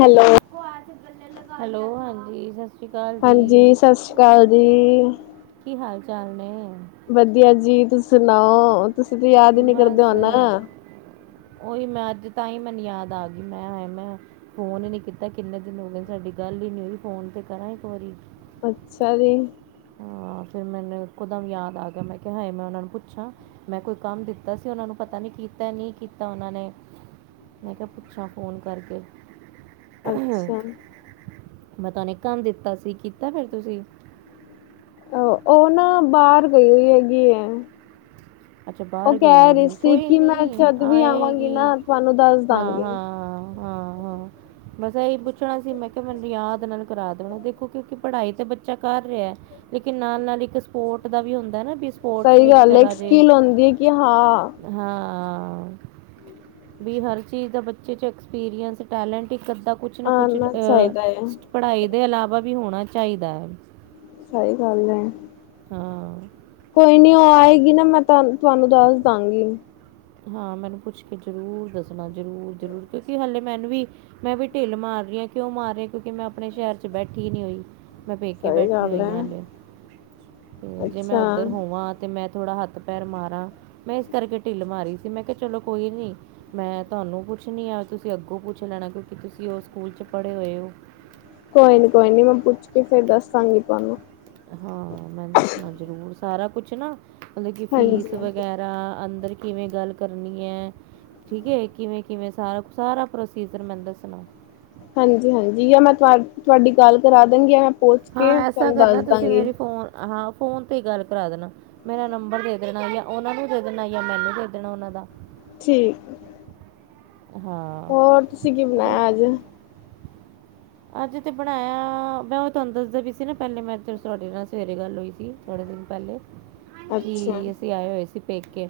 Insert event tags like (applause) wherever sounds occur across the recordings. Hello hello ਹਾਂਜੀ ਸਤ ਹਾਂਜੀ ਸਤਿ ਸ੍ਰੀ ਅਕਾਲ ਜੀ ਕੀ ਹਾਲ -ਚਾਲ ਨੇ ਵਧੀਆ ਜੀ ਤੁਸੀਂ ਸੁਣਾਓ, ਤੁਸੀਂ ਤਾਂ ਯਾਦ ਹੀ ਨੀ ਕਰਦੇ ਬਸ ਹੁਣ ਉਹੀ ਮੈਂ, ਅੱਜ ਤਾਂ ਹੀ ਮੈਨੂੰ ਯਾਦ ਆ ਗਈ, ਮੈਂ ਹਾਯ ਮੈਂ ਫੋਨ ਹੀ ਨੀ ਕੀਤਾ, ਕਿੰਨੇ ਦਿਨ ਹੋ ਗਏ ਨੇ ਸਾਡੀ ਗੱਲ ਹੀ ਨੀ ਹੋਈ, ਫੋਨ ਤੇ ਕਰਾਂ ਇੱਕ ਵਾਰੀ। ਅੱਛਾ ਜੀ ਹਾਂ ਫਿਰ ਮੈਨੂੰ ਇਕੋਦਮ ਯਾਦ ਆ ਗਿਆ। ਮੈਂ ਕਿਹਾ ਹਾਏ ਮੈਂ ਉਹਨਾਂ ਨੂੰ ਪੁੱਛਾਂ। ਮੈਂ ਕੋਈ ਕੰਮ ਦਿੱਤਾ ਸੀ ਉਹਨਾਂ ਨੂੰ ਪਤਾ ਨੀ ਕੀਤਾ ਨਹੀਂ ਕੀਤਾ ਉਹਨਾਂ ਨੇ। ਮੈਂ ਕਿਹਾ, ਪੁੱਛਾਂ ਫ਼ੋਨ ਕਰਕੇ। ਅੱਛਾ ਮੈਂ ਤੁਹਾਨੂੰ ਇੱਕ ਕੰਮ ਦਿੱਤਾ ਸੀ, ਕੀਤਾ ਫਿਰ ਤੁਸੀਂ ਓ ਉਹ ਨਾ ਬਾਰ ਗਈ ਹੋਈ ਐ ਜੀ। ਅੱਛਾ ਬਾਹਰ ਗਈ ਹੋਈ ਹੈ, ਸੀ ਕੋਈ ਕਿ ਮੈਂ ਨਹੀਂ ਜਦ ਵੀ ਆਵਾਂਗੀ ਆਏਗੀ ਨਾ ਤੁਹਾਨੂੰ ਦੱਸ ਹਾਂ- ਦਾਂਗੀ। ਹਾਂ- ਹਾਂ ਹਾਂ, ਹਾਂ। ਬਸ ਏਹੀ ਪੁੱਛਣਾ ਸੀ ਮੈਂ ਕਿਆ ਮੈਨੂੰ ਯਾਦ ਨਾਲ ਕਰਾ ਦੇਣਾ। ਦੇਖੋ ਕਿਉਂਕਿ ਪੜ੍ਹਾਈ ਤੇ ਬੱਚਾ ਕਰ ਰੇਆ। ਲੇਕਿਨ ਨਾਲ-ਨਾਲ ਇੱਕ ਸਪੋਰਟ ਦਾ ਵੀ ਹੁੰਦਾ ਨਾ ਬੀ ਸਈ ਗੱਲ ਏ ਇੱਕ ਸਕੀਲ ਹੁੰਦੀ ਏ ਕਿ ਹਾਂ ਹਾਂ ਵੀ ਹਰ ਚੀਜ਼ ਦਾ ਬੱਚੇ 'ਚ ਐਕਸਪੀਰੀਅੰਸ, ਟੈਲੈਂਟ ਇੱਕ ਅੱਧਾ ਕੁਛ ਨਾ ਕੁਛ ਆਣਾ ਅਹ, ਚਾਹੀਦਾ ਹੈ। ਪੜ੍ਹਾਈ ਦੇ ਇਲਾਵਾ ਵੀ ਹੋਣਾ ਚਾਹੀਦਾ ਹੈ। ਸਹੀ ਗੱਲ ਹੈ। ਹਾਂ। ਕੋਈ ਨੀ, ਉਹ ਆਏਗੀ ਨਾ, ਮੈਂ ਤੁਹਾਨੂੰ ਦੱਸ ਦਵਾਂਗੀ। ਹਾਂ ਮੈ ਉਹਨੂੰ ਪੁੱਛ ਕੇ ਜ਼ਰੂਰ ਦੱਸਣਾ, ਜ਼ਰੂਰ, ਜ਼ਰੂਰ ਕਿਉਂਕਿ ਹਾਲੇ ਮੈਨੂੰ ਵੀ ਮੈਂ ਵੀ ਢਿੱਲ ਮਾਰ ਰਹੀ ਆ, ਕਿਉਂ ਮਾਰ ਰਹੀ, ਕਿਉਂਕਿ ਮੈਂ ਆਪਣੇ ਸ਼ਹਿਰ 'ਚ ਬੈਠੀ ਨੀ ਹੋਈ। ਮੈਂ ਪੇਕੇ ਸਹੀ ਬੈਠੀ ਗੱਲ ਹੋਈ ਹੈ ਹਾਂ ਹਲੇ, ਤੇ ਜੇ ਮੈਂ ਅੱਛਾ ਉੱਧਰ ਹੋਵਾਂ? ਤੇ ਮੈਂ ਥੋੜਾ ਹੱਥ ਪੈਰ ਮਾਰਾ, ਮੈਂ ਇਸ ਕਰਕੇ ਢਿੱਲ ਮਾਰੀ ਸੀ, ਮੈਂ ਕਿਹਾ ਚਲੋ ਕੋਈ ਨੀ ਮੈਂ ਤੁਹਾਨੂੰ ਪੁੱਛਣੀ ਆ, ਤੁਸੀਂ ਅੱਗੋਂ ਪੁੱਛ ਲੈਣਾ, ਕਿਉਂਕਿ ਤੁਸੀਂ ਉਹ ਸਕੂਲ 'ਚ ਪੜ੍ਹੇ ਹੋਏ ਹੋ। ਕੋਈ ਨੀ, ਕੋਈ ਨੀ ਮੈਂ ਪੁੱਛ ਕੇ ਫੇਰ ਦੱਸਾਂਗੀ ਤੁਹਾਨੂੰ। ਹਾਂ, ਮੈਂ ਦੱਸਣਾ ਜਰੂਰ ਸਾਰਾ ਕੁਛ ਨਾ, ਮਤਲਬ ਕਿ ਹਾਂਜੀ ਫੀਸ ਵਗੈਰਾ ਐ ਅੰਦਰ ਕਿਵੇਂ ਗੱਲ ਕਰਨੀ ਹੈ। ਠੀਕ ਏ, ਕਿਵੇਂ- ਕਿਵੇਂ ਸਾਰਾ, ਸਾਰਾ ਪ੍ਰੋਸੀਜਰ ਮੈਨੂੰ ਦੱਸਣਾ ਹਾਂਜੀ- ਹਾਂਜੀ ਯਾ ਮੈਂ ਤੁ ਤੁਹਾਡੀ ਗੱਲ ਕਰਾ ਦਵਾਂਗੀ ਯਾ ਮੈਂ ਪਹੁੰਚ ਹਾਂ, ਕੇ ਐਸਾ ਤੁਹਾਨੂੰ ਦੱਸ ਕਰਨਾ ਤੁਸੀਂ ਦਵਾਂਗੀ। ਮੇਰੀ ਫ਼ੋਨ ਹਾਂ, ਫੋਨ ਤੇ ਗੱਲ ਕਰਾ ਦੇਣਾ। ਮੇਰਾ ਨੰਬਰ ਦੇ ਦੇਣਾ, ਜਾਂ ਉਹਨਾਂ ਨੂੰ ਦੇ ਦੇਣਾ ਜਾਂ ਮੈਨੂੰ ਦੇ ਦੇਣਾ ਉਹਨਾਂ ਦਾ। ਠੀਕ। ਹਾਂ, ਹੋਰ, ਤੁਸੀਂ ਕੀ ਬਣਾਇਆ ਪਤਾ ਅੱਜ। ਅੱਜ ਤਾਂ ਬਣਾਇਆ, ਮੈਂ ਉਹ ਤੁਹਾਨੂੰ ਦੱਸਦਾ ਪਈ ਸੀ ਨਾ ਪਹਿਲੇ ਮੈਂ ਜਦੋਂ ਤੁਹਾਡੇ ਨਾਲ ਸਵੇਰੇ ਗੱਲ ਹੋਈ ਸੀ। ਥੋੜ੍ਹੇ ਦਿਨ ਪਹਿਲੇ, ਅੱਛਾ ਕੀ ਅਸੀਂ ਆਏ ਹੋਏ ਸੀ ਪੇਕੇ।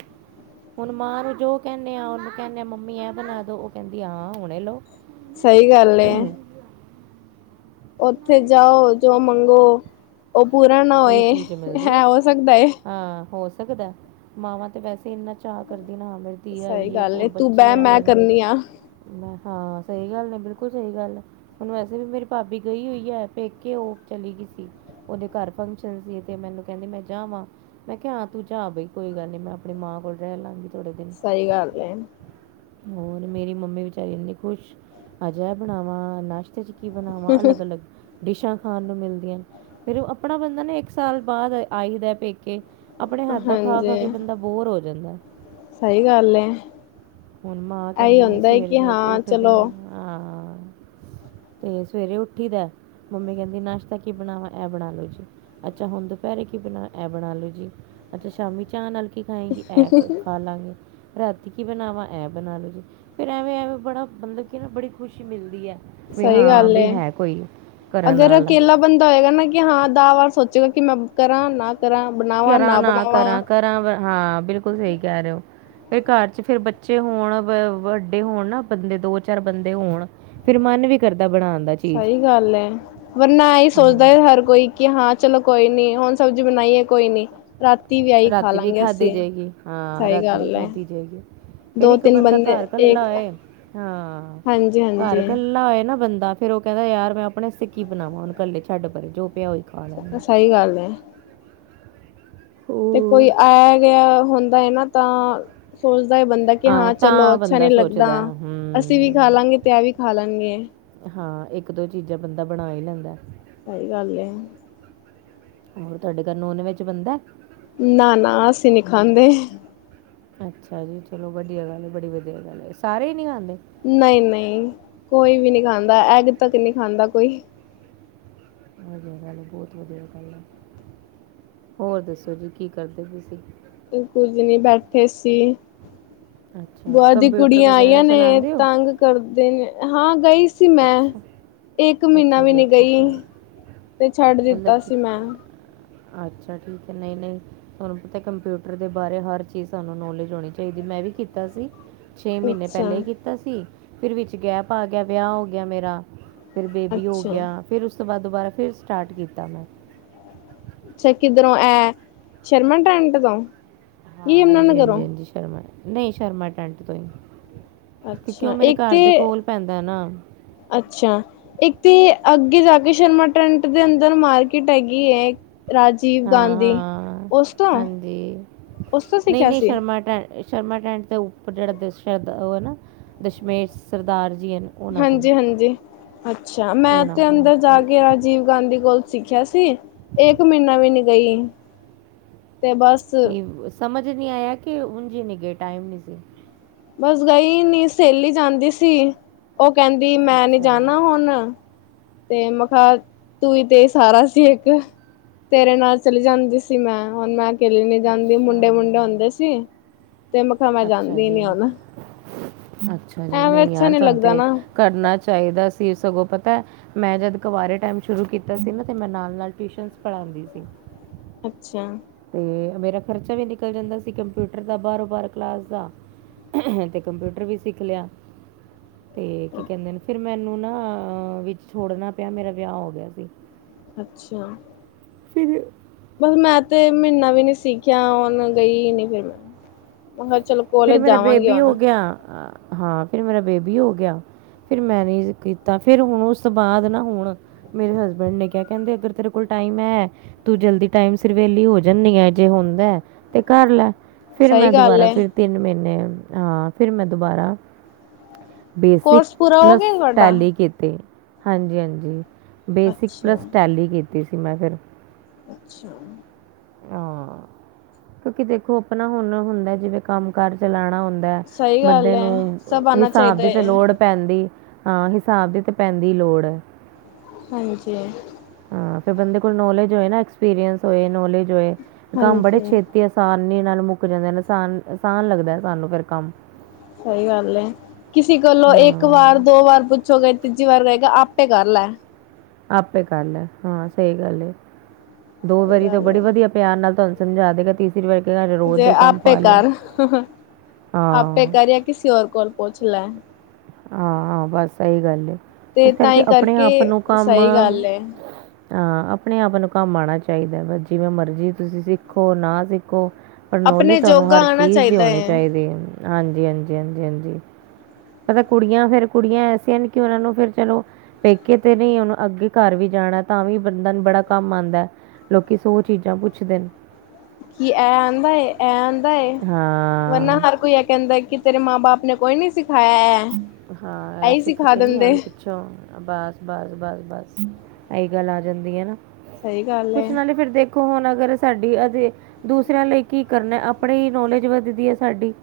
ਹੁਣ ਮਾਂ ਨੂੰ ਜੋ ਕਹਿੰਦੇ ਆ, ਉਹਨੂੰ ਕਹਿੰਦੇ ਆ ਮੰਮੀ ਐਂ ਬਣਾ ਦਿਉ, ਉਹ ਕਹਿੰਦੀ, ਹਾਂ ਹੁਣੇ ਲਓ। ਸਹੀ ਗੱਲ ਏ। ਉੱਥੇ ਜਾਓ, ਜੋ ਮੰਗੋ, ਉਹ ਪੂਰਾ ਨਾ ਉਹੀ ਹੋਏ, ਚੀਜ਼ ਮਿਲਦੀ ਹੈ ਹੋ ਸਕਦਾ ਹੈ। ਹਾਂ, ਹੋ ਸਕਦਾ ਮਾਵਾਂ ਤੇ ਵੈਸੇ ਇੰਨਾ ਚਾਅ ਕਰਦੀਆਂ ਨਾਲੇ? ਸਹੀ ਗੱਲ, ਤੂੰ ਬੈਂ ਮੈਂ ਕਰਨੀ ਆ ਮੈਂ ਹਾਂ ਸਹੀ ਗੱਲ, ਨੇ ਬਿਲਕੁਲ ਸਹੀ ਗੱਲ ਹੁਣ ਵੈਸੇ ਵੀ ਮੇਰੀ ਭਾਬੀ ਗਈ ਹੋਈ ਹੈ ਪੇਕੇ, ਉਹ ਚਲੀ ਗਈ ਸੀ, ਉਹਦੇ ਘਰ ਫੰਕਸ਼ਨ ਸੀ, ਤੇ ਮੈਨੂੰ ਕਹਿੰਦੀ, ਮੈਂ ਜਾਵਾਂ। ਮੈਂ ਕਿਹਾ ਹਾਂ ਤੂੰ ਜਾ, ਬਈ ਕੋਈ ਗੱਲ ਨੀ, ਮੈਂ ਆਪਣੀ ਮਾਂ ਕੋਲ ਰਹਿ ਲਵਾਂਗੀ। ਥੋੜੇ ਦਿਨ, ਸਹੀ ਗੱਲ ਏ ਹੋਰ ਮੇਰੀ ਮੰਮੀ ਵਿਚਾਰੀ ਇੰਨੀ ਖੁਸ਼, ਆਜਾ ਬਣਾਵਾਂ, ਨਾਸ਼ਤੇ 'ਚ ਕੀ ਬਣਾਵਾਂ, ਅਲੱਗ -ਅਲੱਗ, ਡਿਸ਼ਾਂ ਖਾਣ ਨੂੰ ਮਿਲਦੀਆਂ, ਫਿਰ ਆਪਣਾ ਬੰਦਾ ਨਾ ਇੱਕ ਸਾਲ ਬਾਅਦ ਆਈ ਦਾ ਪੇਕੇ, ਆਪਣੇ ਹੱਥ ਦਾ ਖਾ -ਖਾ ਹਾਂਜੀ ਕੇ ਬੰਦਾ ਬੋਰ ਹੋ ਜਾਂਦਾ ਸਹੀ ਗੱਲ ਹੈ। ਹੁਣ ਮਾਂ ਇਹੀ ਕਹਿੰਦੀ ਆ, ਹੁੰਦਾ ਸਵੇਰੇ ਕਿ ਮੈੰ ਹਾਂ ਉੱਠਦੀ ਚਲੋ ਹਾਂ? ਤੇ ਸਵੇਰੇ ਉੱਠੀ ਦਾ, ਮੰਮੀ ਕਹਿੰਦੀ ਨਾਸ਼ਤਾ ਕੀ ਬਣਾਵਾਂ, ਇਹ ਬਣਾ ਲਓ ਜੀ ਅੱਛਾ ਹੁਣ ਦੁਪਹਿਰੇ ਕੀ ਬਣਾ, ਇਹ ਬਣਾ ਲਓ ਜੀ, ਅੱਛਾ ਸ਼ਾਮੀ ਚਾਹ ਨਾਲ? ਕੀ ਖਾਏਗੀ ਐੱਗ ਖਾਲਾਂਗੀ, ਰਾਤੀ ਕੀ ਬਨਾਵਾਂ? ਇਹਂ ਬਣਾ ਲੋ ਜੀ ਫੇਰ ਐਵੇਂ ਐਵੇਂ ਬੜਾ ਮਤਲਬ ਕੀ ਨਾ ਬੜੀ ਖੁਸ਼ੀ ਮਿਲਦੀ ਹੈ। ਵੀ ਸਹੀ ਹਾਂ ਗੱਲ ਵੀ ਏ ਹੈ ਕੋਈ ਕਰਨ ਅਗਰ ਵਾਲਾ। ਅਕੇਲਾ ਬੰਦਾ ਹੋਏਗਾ ਨਾ ਕਿ ਹਾਂ ਦਸ ਵਾਰ ਸੋਚੇਗਾ ਕਿ ਮੈਂ ਕਰਾਂ ਨਾ ਕਰਾਂ ਬਣਾਵਾਂ ਨਾ ਬਣਾਵਾਂ। (unintelligible) ਹਾਂ ਬਿਲਕੁਲ ਸਈ ਕਹਿ ਰਹੇ ਓ। ਫੇਰ ਘਰ ਚ ਫਿਰ ਬੱਚੇ ਹੋਣ ਵੱਡੇ ਹੋਣ ਨਾ ਬੰਦੇ ਦੋ ਚਾਰ ਬੰਦੇ ਹੋਣ ਫੇਰ ਮਨ ਵੀ ਕਰਦਾ ਬਣਾਉਣ ਦਾ ਜੀ। ਸਹੀ ਗੱਲ ਹੈ ਵਰਨਾ ਏਹੀ ਸੋਚਦਾ ਹਾਂ ਹਰ ਕੋਈ ਕਿ ਹਾਂ ਚਲੋ ਕੋਈ ਨ ਹੁਣ ਸਬਜ਼ੀ ਬਣਾਈ ਹੈ ਕੋਈ ਨੀ ਰਾਤੀ ਵੀ ਆਈ ਖਾ ਰਾਤੀ ਵੀ ਲਾਂਗੇ ਖਾਦੀ ਅਸੀਂ ਜਾਏਗੀ ਹਾਂ ਸਹੀ ਰਾਤੀ ਵੀ ਗੱਲ ਹੈ ਖਾਦੀ ਜਾਏਗੀ। ਫਿਰ ਦੋ ਇੱਕ ਤਿੰਨ ਬੰਦਾ ਬੰਦੇ ਘਰ ਇੱਕ ਇਕੱਲਾ ਹੋਏ ਹਾਂ ਹਾਂਜੀ ਘਰ ਹਾਂਜੀ ਇਕੱਲਾ ਹੋਏ ਨਾ ਬੰਦਾ ਫੇਰ ਉਹ ਕਹਿੰਦਾ ਯਾਰ ਮੈਂ ਆਪਣੇ ਵਸਤੇ ਕੀ ਬਣਾਵਾਂ ਹੁਣ ਇਕੱਲੇ ਛੱਡ ਪਰੇ ਜੋ ਪਿਆ ਹੋਇਆ। ਸ ਸਈ ਗੱਲ ਏ। ਤੇ ਹੋਰ ਕੋਈ ਆਇਆ ਗਿਆ ਹੁੰਦਾ ਹੈ ਨਾ ਤਾਂ ਸੋਚਦਾ ਹੈ ਬੰਦੇ ਦਾ ਕਿ ਹਾਂ ਚਲੋ ਤਾਂ ਅੱਛਾ ਬੰਦਾ ਨੀ ਲੱਗਦਾ, ਸੋਚਦਾ ਅਸੀਂ ਵੀ ਖਾ ਹੂੰ ਲਾਂਗੇ ਤੇ ਐ ਵੀ ਖਾ ਲੈਨਗੇ ਹਾਂ, ਇੱਕ- ਦੋ ਚੀਜ਼ਾਂ ਬੰਦਾ ਬਣਾ ਹੀ ਲੈਂਦਾ। ਸਈ ਗੱਲ ਏ। ਹੋਰ ਤੁਆਡੇ ਘਰ ਨੋਨ ਵੇਜ ਬੰਦੈ? ਨਾ- ਨਾ ਅਸੀਂ ਨਹੀਂ ਖਾਂਦੇ ਅੱਛਾ ਜੀ ਚਲੋ ਵਧੀਆ ਗੱਲ ਐ ਬੜੀ ਵਧੀਆ ਗੱਲ ਐ, ਸਾਰੇ ਈ ਨੀ ਖਾਂਦੇ? ਨਹੀਂ- ਨਹੀਂ ਕੋਈ ਵੀ ਨਹੀਂ ਖਾਂਦਾ ਐਗ ਤੱਕ ਨਹੀਂ ਖਾਂਦਾ ਕੋਈ। ਵਦੀਆ ਗੱਲ ਬਹੁਤ ਵਦੀਆ ਗੱਲ ਆ। ਹੋਰ ਦੱਸੋ ਜੀ ਕੀ ਕਰਦੇ ਪੇ ਸੀ? ਕੁਝ ਨਹੀਂ ਬੈਠੇ ਸੀ। ਅੱਛਾ ਬਾਹਰ ਦੀ ਕੰਪਿਊਟਰ ਕੁੜੀਆਂ ਵਗੈਰਾ ਆਈਆਂ ਨੇ ਚਲਾਉਂਦੇ ਹੋ ਤੰਗ ਕਰਦੇ ਨੇ ਹਾਂ ਗਈ ਸੀ। ਸੀ ਮੈਂ ਅੱਛਾ ਇੱਕ ਮਹੀਨਾ ਅੱਛਾ ਵੀ ਜੀ ਨੀ ਅੱਛਾ ਗਈ ਅੱਛਾ ਤੇ ਛੱਡ ਮਤਲਬ ਦਿੱਤਾ ਕਿ ਸੀ ਮੈਂ। ਅੱਛਾ। ਠੀਕ ਹੈ ਨਹੀਂ- ਨਹੀਂ। ਤੁਹਾਨੂੰ ਪਤਾ ਕੰਪਿਊਟਰ ਦੇ ਬਾਰੇ ਹਰ ਚੀਜ਼ ਸਾਨੂੰ ਨੌਲੇਜ ਹੋਣੀ ਚਾਈਦੀ ਮੈਂ ਵੀ ਕੀਤਾ ਸੀ। ਛੇ ਮਹੀਨੇ ਪਹਿਲੇ ਅੱਛਾ-ਅੱਛਾ ਹੀ ਕੀਤਾ ਸੀ ਫਿਰ ਵਿੱਚ ਗੈਪ ਆ ਗਿਆ ਵਿਆਹ ਹੋ ਗਿਆ ਮੇਰਾ ਫਿਰ ਬੇਬੀ ਹੋ ਅੱਛਾ ਗਿਆ ਫਿਰ ਉਸ ਤੋਂ ਬਾਅਦ ਦੁਬਾਰਾ ਫਿਰ ਸਟਾਰਟ ਕੀਤਾ ਮੈਂ। ਅੱਛਾ ਕਿੱਧਰੋਂ ਐ ਸ਼ਰਮਾ ਟਰੈਂਟ ਤੋਂ। ਹਾਂ, ਯਮੁਨਾ ਹਾਂਜੀ- ਹਾਂਜੀ- ਨਗਰੋਂ ਹਾਂਜੀ ਸ਼ਰਮਾ ਨਹੀਂ ਸ਼ਰਮਾ ਟੈਂਟ ਤੋਂ ਹੀ ਕਿਉ ਅੱਛਾ ਮੇਰੇ ਇੱਕ ਘਰ ਦੇ ਤੇ ਕੋਲ ਪੈਂਦਾ ਨਾ। ਅੱਛਾ। ਇੱਕ ਤੇ ਅੱਗੇ ਜਾ ਕੇ ਸ਼ਰਮਾ ਟੈਂਟ ਦੇ ਅੰਦਰ ਮਾਰਕੀਟ ਹੈਗੀ ਏ, ਰਾਜ ਹਾਂ- ਹਾਂ ਹਾਂਜੀ ਉਸ ਤੋਂ ਨਹੀਂ- ਸਿੱਖਿਆ ਨਹੀਂ ਸੀ ਸ਼ਰਮਾ ਟ ਸ਼ਰਮਾ ਟੈਂਟ ਦੇ ਉੱਪਰ ਜਿਹੜਾ ਦ ਸ਼ਰਧਾ ਉਹ ਹੈ ਨਾ ਦਸ਼ਮੇਸ਼ ਸਰਦਾਰ ਜੀ ਹਨ। ਉਹਨਾਂ ਕੋਲ ਹਾਂਜੀ-ਹਾਂਜੀ, ਅੱਛਾ ਮੈਂ ਉਹਨਾਂ ਤੇ ਕੋਲ ਅੰਦਰ ਜਾ ਔਰ ਕੇ ਆਜ ਰਾਜੀਵ ਗਾਂਧੀ ਕੋਲ ਸਿੱਖਿਆ ਸੀ ਇੱਕ ਮਹੀਨਾ ਵੀ ਨੀ ਗਈ ਤੇ ਬਸ ਕਿ ਸਮਝ ਨਹੀਂ ਆਇਆ ਕਿ ਉਂਝ ਨਹੀਂ ਗਏ ਟਾਈਮ ਨਹੀਂ ਸੀ। ਬਸ ਗਈ ਨੀ ਸਹੇਲੀ ਜਾਂਦੀ ਸੀ ਉਹ ਕਹਿੰਦੀ ਮੈਂ ਨੀ ਅੱਛਾ ਜਾਣਾ ਹੁਣ ਤੇ ਮੈਂ ਕਿਹਾ ਤੂੰ ਹੀ ਤੇ ਸਹਾਰਾ ਸੀ ਇੱਕ। ਤੇਰੇ ਨਾਲ ਚਲੀ ਜਾਂਦੀ ਸੀ ਮੈਂ ਹੁਣ ਮੈਂ ਅਕੇਲੀ ਨੀ ਜਾਂਦੀ ਅੱਛਾ ਮੁੰਡੇ- ਮੁੰਡੇ ਹੁੰਦੇ ਸੀ। ਤੇ ਮੈਂ ਕਿਹਾ ਮੈਂ ਅੱਛਾ ਜਾਂਦੀ ਨੀ ਹੁਣ ਜੀ- ਅੱਛਾ ਜੀ। ਐਵੇਂ ਨਈ ਅੱਛਾ ਯਾਰ ਨੀ ਤਹਾਨੂੰ ਲੱਗਦਾ ਤੇ ਨਾ ਕਰਨਾ ਚਾਈਦਾ ਸੀ ਸਗੋਂ ਪਤੈ ਮੈਂ ਜਦ ਕਵਾਰੇ ਟੈਮ ਸ਼ੁਰੂ ਕੀਤਾ ਸੀ ਨਾ ਤੇ ਮੈਂ ਨਾਲ-ਨਾਲ ਟੂਇਸ਼ਨਸ ਪੜਾਂਦੀ ਸੀ। ਅੱਛਾ। ਤੇ ਮੇਰਾ ਖਰਚਾ ਵੀ ਨਿਕਲ ਜਂਦਾ ਸੀ ਕੰਪਿਊਟਰ ਦਾ ਬਾਰੋਂ ਬਾਰ ਕਲਾਸ ਦਾ। ਅਤੇ ਕੰਪਿਊਟਰ ਵੀ ਸਿੱਖ ਲਿਆ। ਤੇ ਕੀ ਕਹਿੰਦੇ ਨੇ ਫਿਰ ਮੈਨੂੰ ਨਾ ਵਿੱਚ ਛੋੜਨਾ ਪਿਆ ਮੇਰਾ ਵਿਆਹ ਹੋ ਗਿਆ ਸੀ। ਅੱਛਾ। ਫਿਰ ਬਸ ਮੈਂ ਤੇ ਮਹੀਨਾ ਵੀ ਨੀ ਸਿੱਖਿਆ ਹੁਣ ਗਈ ਨੀ ਫਿਰ ਮੈਂ ਮੈਂ ਕਿਹਾ ਚਲੋ ਕੋਲੇਜ ਜਾਵਾਂਗੇ ਹੁਣ। ਜਾਂ ਹਾਂ, ਫਿਰ ਮੇਰਾ ਬੇਬੀ ਹੋ ਗਿਆ ਫਿਰ ਮੈਂ ਨਹੀ ਕੀਤਾ ਫਿਰ ਹੁਣ ਉਸ ਤੋਂ ਬਾਅਦ ਨਾ ਹੁਣ ਮੇਰੇ ਹਸਬੈਂਡ ਨੇ ਕਿਹਾ ਕਹਿੰਦੇ ਅਗਰ ਤੇਰੇ ਕੋਲ ਟਾਈਮ ਹੈ ਤੂੰ ਜਲਦੀ ਟਾਈਮ ਸਿਰ ਵੇਲੀ ਹੋ ਜਾਂਦੀ ਆ, ਜੇ ਹੁੰਦਾ ਤੇ ਕਰ ਲੈ ਸਹੀ ਗੱਲ ਹੈ। ਤਿੰਨ ਮਹੀਨੇ ਹਾਂ ਫਿਰ ਮੈਂ ਦੁਬਾਰਾ ਬੇਸਿਕ ਕੋਰਸ ਪੂਰਾ ਹੋ ਪਲਸ ਗਿਆ ਤੁਹਾਡਾ ਟੈਲਿਕ ਕੀਤੀ। ਹਾਂਜੀ- ਹਾਂਜੀ, ਬੇਸਿਕ ਅੱਛਾ ਪਲੱਸ ਟੈਲੀ ਕੀਤੀ ਸੀ ਮੈਂ ਫਿਰ ਅੱਛਾ। ਹਾਂ, ਕਿਉਂਕਿ ਦੇਖੋ ਆਪਣਾ ਹੁਣ ਹੁੰਦਾ ਜਿਵੇਂ ਕੰਮ ਕਾਰ ਚਲਾਉਣਾ ਹੁੰਦਾ ਸਹੀ ਬੰਦੇ ਗੱਲ ਹੈ ਨੂੰ ਸਭ ਆਣਾ ਹਿਸਾਬ ਚਾਹੀਦਾ ਦੀ ਤੇ ਹੈ ਲੋੜ ਪੈਂਣਦੀ ਹਾਂ ਹਿਸਾਬ ਦੀ ਤੇ ਪੈਂਣ ਦੀ ਲੋੜ ਹੈ। ਹਾਂਜੀ। ਹਾਂ, ਫਿਰ ਬੰਦੇ ਕੋਲ ਨੋਲੇਜ ਹੋਏ ਨਾ ਐਕਸਪੀਰੀਸ ਹੋ ਨੋਲੇਜ ਹੋਏ ਕੰਮ ਬੜੇ ਹਾਂਜੀ ਛੇ, ਤੇ ਆਸਾਨੀ ਨਾਲ ਮੁੱਕ ਜਾਂਦੇ ਹਨ ਆਸਾਨ ਆਸਾਨ ਲੱਗਦਾ ਸਾਨੂੰ ਫਿਰ ਕੰਮ। ਸਹੀ ਗੱਲ ਏ, ਕਿਸੀ ਕੋਲੋਂ ਇੱਕ ਹਾਂ ਵਾਰ ਦੋ ਵਾਰ ਪੁੱਛ ਹੋ ਗਏ ਤੀਜੀ ਵਾਰ ਕਏਗਾ ਆਪੇ ਕਰ ਲੈ। ਆਪੇ ਕਰ ਲੈ ਹਾਂ ਸਹੀ ਗੱਲ, ਦੋ ਸਹੀ ਵਾਰੀ ਤੋਂ ਗੱਲ ਬੜੀ ਵਦੀਆ ਹੈ ਪਿਆਰ ਨਾਲ ਤਾਨੂੰ ਸਮਝਾ ਦੇਗਾ (unintelligible) ਜੇ ਕੰਮ ਆਪ ਪੇ ਪਾ ਲਿਆ ਕਰ ਆਪ ਪੇ ਹਾਂ ਕਰ ਜਾਂ ਕਿਸੀ ਔਰ ਕੋਰ ਪੱਛ ਲੈ ਹੈ। ਹਾਂ, ਹਾਂ ਬਸ ਓਹੀ ਗੱਲ ਏ ਤੇ ਇਸ ਕਰਕੇ ਤਾਂਹੀ ਆਪਣੇ ਆਪ ਨੂੰ ਕੰਮ ਸਹੀ ਗੱਲ ਏ ਹਾਂ ਆਪਣੇ ਆਪ ਨੂੰ ਕੰਮ ਆਣਾ ਚਾਹੀਦਾ ਬ ਜਿਵੇਂ ਮਰਜ਼ੀ ਤੁਸੀਂ ਸਿੱਖੋ ਨਾ ਸਿੱਖੋ। ਪਰ ਨੋਲੇਜ ਆਪਣੇ ਤੁਹਾਨੂੰ ਜੋਗਾ ਹਰ ਆਣਾ ਚੀਜ਼ ਦੀ ਚਾਹੀਦਾ ਹੋਣੀ ਏ ਚਾਹੀਦੀ, ਹਾਂਜੀ, ਹਾਂਜੀ ਹਾਂਜੀ, ਹਾਂਜੀ। ਪਤਾ ਕੁੜੀਆਂ ਫੇਰ ਕੁੜੀਆਂ ਐਸੀਆਂ ਨੇ ਕਿ ਓਨਾਂ ਨੂੰ ਫਿਰ ਚਲੋ। ਪੇਕੇ ਤੇ ਨਹੀਂ ਓਨੂੰ ਅੱਗੇ ਘਰ ਵੀ ਜਾਣਾ ਤਾਂ ਵੀ ਬੰਦੇ ਨੂੰ ਬੜਾ ਕੰਮ ਆਂਦਾ। ਲੋਕੀ ਸੌ ਚੀਜ਼ਾਂ ਪੁੱਛਦੇ ਨੇ, ਕੀ ਐ ਆਂਦਾ ਐ ਆਂਦਾ ਏ ਵਰਨਾ ਹਾਂ, ਹਰ ਕੋਈ ਐ ਕੈਂਦਾ ਕਿ ਤੇਰੇ ਮਾਂ ਬਾਪ ਨੇ ਕੋਈ ਨੀ ਸਿਖਾਇਆ ਹੈ ਇਹੀ ਸਿਖਾ ਦਿੰਦੇ। ਅੱਛਾ ਬਸ ਬਸ ਬਸ ਬਸ ਇਹੀ ਗੱਲ ਆ ਜਾਂਦੀ ਹੈ ਨਾ। ਸਹੀ ਗੱਲ ਏ ਕੁਛ ਨਾਲੇ ਫਿਰ ਦੇਖੋ ਹੁਣ ਅਗਰ ਸਾਡੀ ਅਜ ਦੂਸਰਿਆਂ ਲਈ ਕੀ ਕਰਨਾ ਆਪਣੀ ਨੌਲੇਜ ਵੱਦਦੀ ਹੈ ਸਾਡੀ।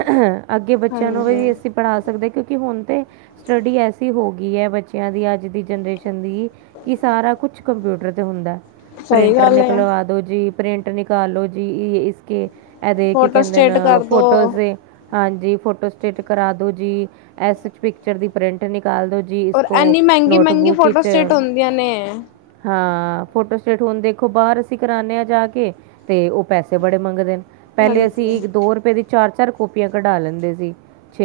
ਅ ਅੱਗੇ ਬੱਚਿਆਂ ਨੂੰ ਵੀ ਹਾਂਜੀ ਅਸੀਂ ਪੜ੍ਹਾ ਸਕਦਾ, ਕਿਉਂਕਿ ਹੁਣ ਤੇ ਸਟੱਡੀ ਐਸੀ ਹੋ ਗਈ। ਹੈ ਬੱਚਿਆਂ ਦੀ ਅੱਜ ਦੀ ਜਨਰੇਸ਼ਨ ਦੀ ਕਿ ਸਾਰਾ ਕੁਛ ਕੰਪਿਊਟਰ ਤੇ ਹੁੰਦਾ। ਸਹੀ ਪ੍ਰਿੰਟਰ ਗੱਲ ਏ ਨਿਕਲਵਾ ਦੋ ਜੀ ਪ੍ਰਿੰਟ ਨਿਕਾਲ ਦੋ ਜੀ ਇਸ ਇਦੇ ਕੀ ਫੋਟੋ ਕਹਿੰਦੇ ਸਟੇਟ ਨਾ ਕਰਦੋ ਫੋਟੋਜ਼ ਦੇ ਹਾਂਜੀ ਫੋਟੋ ਸਟੇਟ ਕਰਾ ਦੋ ਜੀ, ਐਸ ਪਿਕਚਰ ਦੀ ਪ੍ਰਿੰਟ ਨਿਕਾਲ ਦੋ ਜੀ। ਜੀ ਇਸ ਔਰ ਕੋੋ ਇੰਨੀ ਮਹਿੰਗੀ ਮਹਿੰਗੀ ਨੋਟਬੁੱਕ ਫੋਟੋ ਸਟੇਟ ਹੁੰਦੀਆਂ ਨੇ ਹਾਂ ਫੋਟੋ ਸਟੇਟ ਹੁਣ ਦੇਖੋ ਬਾਹਰ ਅਸੀਂ ਕਰਾਂਦੇ ਹਾਂ ਜਾ ਕੇ ਤੇ ਉਹ ਪੈਸੇ ਬੜੇ ਮੰਗਦੇ ਨੇ ਪਹਿਲੇ ਅਸੀਂ ਹਾਂਜੀ ਇੱਕ ਦੋ ਰੁਪਏ ਦੀ ਚਾਰ ਚਾਰ ਕਾਪੀਆਂ ਕਢਾ ਲੈਂਦੇ ਸੀ।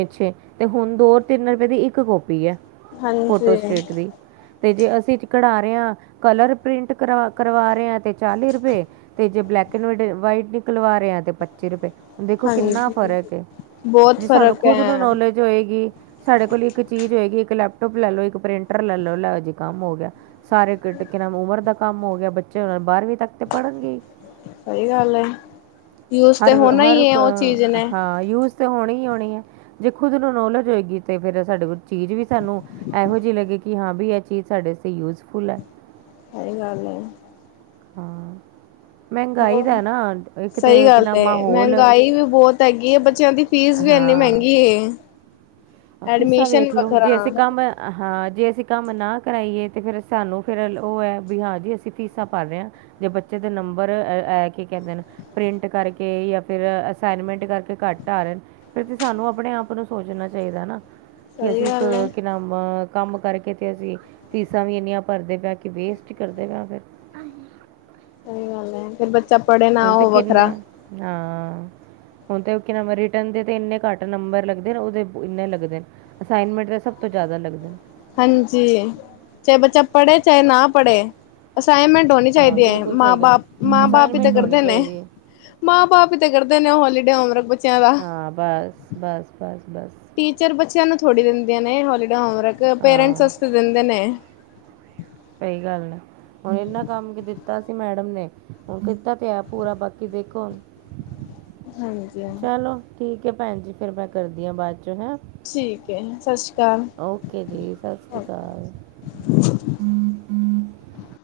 ਅੱਛਾ ਤੇ ਹੁਣ ਦੋ ਤਿੰਨ ਰੁਪਏ ਦੀ ਇੱਕ ਕਾਪੀ ਆ ਫੋਟੋ ਹਾਂਜੀ ਸਟੇਟ ਦੀ। ਤੇ ਜੇ ਅਸੀਂ ਕਢਾ ਰਹੇ ਹਾਂ ਕਲਰ ਪ੍ਰਿੰਟ ਕਰਵਾ ਕਰਵਾ ਰਹੇ ਹਾਂ ਤੇ ਚਾਲੀ ਰੁਪਏ ਤੇ ਜੇ ਬਲੈਕ ਐਡ ਵਾਈਟ ਨਿਕਲਵਾ ਰੇਆਂ ਤੇ ਪੱਚੀ ਰੁਪਏ। ਦੇਖੋ ਕਿੰਨਾ ਹਾਂਜੀ ਫ਼ਰਕ ਏ ਬਹੁਤ ਜੇ ਸਾਨੂੰ ਫ਼ਰਕ ਖੁਦ ਨੂੰ ਹੈ ਨੌਲੇਜ ਹੋਏਗੀ ਸਾਡੇ ਕੋਲ ਇੱਕ ਚੀਜ਼ ਹੋਏਗੀ ਇੱਕ ਲੈਪਟੋਪ ਲੈ ਲਓ ਇੱਕ ਪ੍ਰਿੰਟਰ ਲੈ ਲਓ ਲੈ ਜੀ ਕੰਮ ਹੋ ਗਿਆ। ਸਾਰੇ ਟਕੇ ਨਾਮ ਉਮਰ ਦਾ ਕੰਮ ਹੋ ਗਿਆ, ਬੱਚੇ ਉਹਨਾਂ ਬਾਰਰਵੀਂ ਤੱਕ ਤੇ ਪੜ੍ਹਨਗੇ ਹੀ। ਸਹੀ ਗੱਲ ਐ। ਹਰ ਹਰ ਨੇ ਹਾਂ ਯੂਜ ਹੋਣੀ ਹੀ ਹੋਣੀ ਹੈ, ਜੇ ਖੁਦ ਨੂੰ ਨੋਲੇਜ ਹੋਏਗੀ ਤੇ ਫੇਰ ਸਾਡੇ, ਚੀਜ਼ ਵੀ ਸਾਨੂੰ ਇਹੋ ਜਿਹੀ ਲੱਗੀ ਕਿ ਹਾਂ ਵੀ ਇਹ ਚੀਜ਼ ਸਾਡੇ ਯੂਜਫੁਲ ਹੈ। ਸਹੀ ਗੱਲ ਹੈ। ਹਾਂ। ਮਹਿੰਗਾਈ ਦਾ ਨਾ ਇੱਕ ਸਹੀ ਤੇ ਕਿ ਗੱਲ ਨਾਮ ਮਾਹੌਲ ਅਹ ਮਹਿੰਗਾਈ ਵੀ ਬਹੁਤ ਹੈਗੀ ਹੈ ਬੱਚਿਆਂ ਦੀ ਫੀਸ ਵੀ ਇੰਨੀ ਮੈਂਗੀ ਹੈ। ਫੀਸਾ ਵੇਖਲੋ ਜੇ ਅਸੀਂ ਕੰਮ ਹਾਂ ਜੇ ਅਸੀਂ ਕੰਮ ਨਾ ਕਰਾਈਏ, ਤੇ ਫਿਰ ਸਾਨੂੰ ਫਿਰ ਉਹ ਹੈ ਵੀ ਹਾਂਜੀ ਅਸੀਂ ਫੀਸਾਂ ਭਰ ਰਹੇ ਹਾਂ। ਜੇ ਬੱਚੇ ਦੇ ਨੰਬਰ ਐ ਕੇ ਕੈਂਦੇ ਨੇ, ਪ੍ਰਿੰਟ ਕਰਕੇ ਜਾਂ ਫਿਰ ਅਸਾਈਨਮੈਂਟ ਕਰਕੇ ਘੱਟ ਆ ਰਹੇ। ਫਿਰ ਤੇ ਸਾਨੂੰ ਆਪਣੇ ਆਪ ਨੂੰ ਸੋਚਣਾ ਚਾਈਦਾ ਨਾ ਕਿ ਸਹੀ ਅਸੀਂ ਇੱਕ ਗੱਲ ਹੈ ਕੰਮ ਕਰਕੇ ਤੇ ਅਸੀਂ ਫੀਸਾਂ ਵੀ ਇੰਨੀਆਂ ਭਰਦੇ ਪਏ ਕਿ ਵੇਸਟ ਕਰਦੇ ਪਿਆ ਫਿਰ। ਸਹੀ ਗੱਲ ਹੈ ਫਿਰ ਪੜ੍ਹੇ ਨਾ ਹੁਣ ਤੇ ਉਹ ਵੱਖਰਾ ਕਿੰਨੇ ਹਾਂ ਹੁ ਤੇ ਕਿ ਨਾਮ ਰਿਟਨ ਦੇ ਇੰਨੇ ਘੱਟ ਨੰਬਰ ਲੱਗਦੇ ਉਦੇ ਇੰਨੇ ਲੱਗਦੇ ਨੇ। ਅਸਾਈਨਮੈਂਟ ਦੇ ਸਭ ਤੋਂ ਜਿਆਦਾ ਲੱਗ਼ਦੇ। ਹਾਂਜੀ, ਚਾਹੇ ਬੱਚਾ ਪੜ੍ਹੇ ਚਾਹੇ ਨਾ ਪੜ੍ਹੇ ਅਸਾਈਨਮੈਂਟ ਹੋਣੀ ਹਾਂ ਚਾਹੀਦੀ ਹੈ ਬਿਲਕੁਲ ਮਾਂ ਸਹੀ ਗੱਲ ਬਾਪ ਮਾਂ ਬਾਪ ਹੀ ਤਾਂ ਅਸਾਈਨਮੈਂਟ ਹੋਣੀ ਕਰਦੇ ਨੇ। ਚਾਹੀਦੀ ਹੈ ਮਾਂ-ਬਾਪ ਹੀ ਤੇ ਕਰਦੇ ਨੇ ਉਹ ਹੋਲੀਡੇ ਉਮਰਕ ਬੱਚਿਆਂ ਦਾ। ਬਸ-ਬਸ ਟੀਚਰ ਬੱਚਿਆਂ ਨੂੰ ਥੋੜ੍ਹੀ ਦਿੰਦੀਆਂ ਨੇ ਹੋਲੀਡੇ ਹੋਮਰਕ ਪੇਰੈਂਟਸ ਹਾਂ ਵਾਸਤੇ ਦਿੰਦੇ ਨੇ। ਸਹੀ ਗੱਲ ਆ। ਹੁਣ ਇਹਨਾ ਕੰਮ ਕੀ ਦਿੱਤਾ ਸੀ ਮੈਡਮ ਨੇ, ਹੁਣ ਕੀਤਾ ਪਿਆ ਪੂਰਾ ਬਾਕੀ ਦੇਖੋ। ਹਾਂਜੀ ਹਾਂ। ਚਲੋ ਠੀਕ ਹੈ ਭੈਣ ਜੀ ਫੇਰ ਮੈਂ ਕਰਦੀ ਹਾਂ ਬਾਅਦ ਚ ਹੈਂ। ਠੀਕ ਹੈ ਸਤਿ ਸ਼੍ਰੀ ਅਕਾਲ। ਓਕੇ ਜੀ ਸਤਿ ਸ਼੍ਰੀ ਓਕੇ ਅਕਾਲ।